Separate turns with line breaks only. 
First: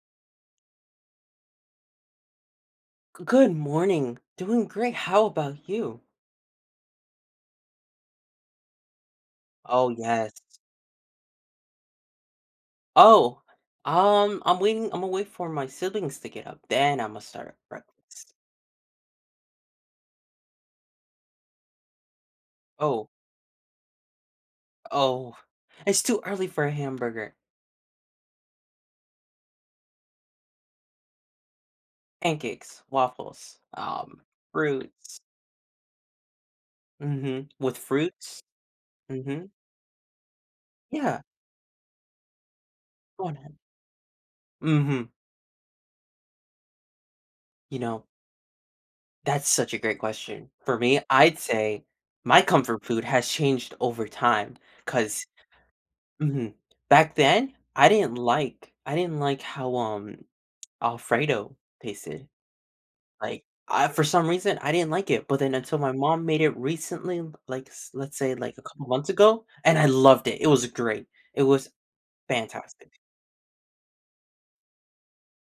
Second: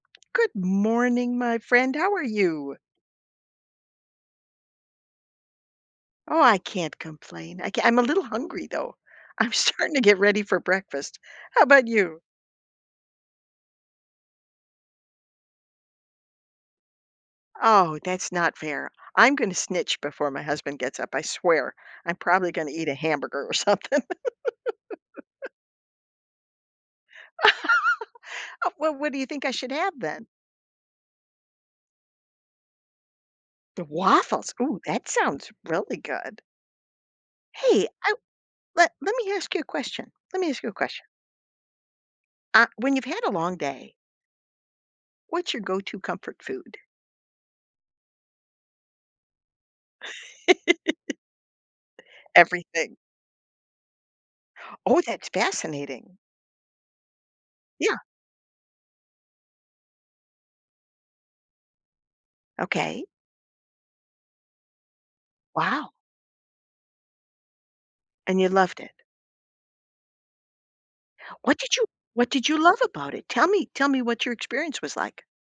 Good morning, my friend. How are you?
Good morning. Doing great. How about you?
Oh, I can't complain. I c I'm a little hungry, though. I'm
Oh,
starting to get
yes.
ready for breakfast. How 'bout you?
Oh, um, I'm waiting I'm a wait for my siblings to get up, then I'm a start up
Oh, that's
breakfast.
not fair, I'm gonna snitch before my husband gets up, I swear, I'm probably gonna eat a
Oh.
hamburger or something.
Oh. It's too early for a hamburger.
Well, what do you think I should have then?
Pancakes, waffles,
The
um,
waffles. Oh, that
fruits.
sounds really good.
Mhm. With
Hey. I
fruits?
Let let me
Mhm.
ask you a question. Let me ask you a question.
Yeah.
Ah, when you've had
Go
a
on
long
ahead.
day
Mhm.
what's your go to comfort food?
You know that's such a great question. For me, I'd say my comfort
Everything.
food has changed over time
Oh,
'cause
that's fascinating.
Mhm. Back then, I
Yeah.
didn't like I didn't like how, um, Alfredo tasted.
Okay.
Like, I for some reason, I didn't like it. But then until my
Wow.
mom made it recently, like, let's say,
And you
like, a
loved
couple
it?
months ago, and I loved it. It was great. It
What
was
did you what did you
fantastic.
love about it? Tell me tell me what your experience was like.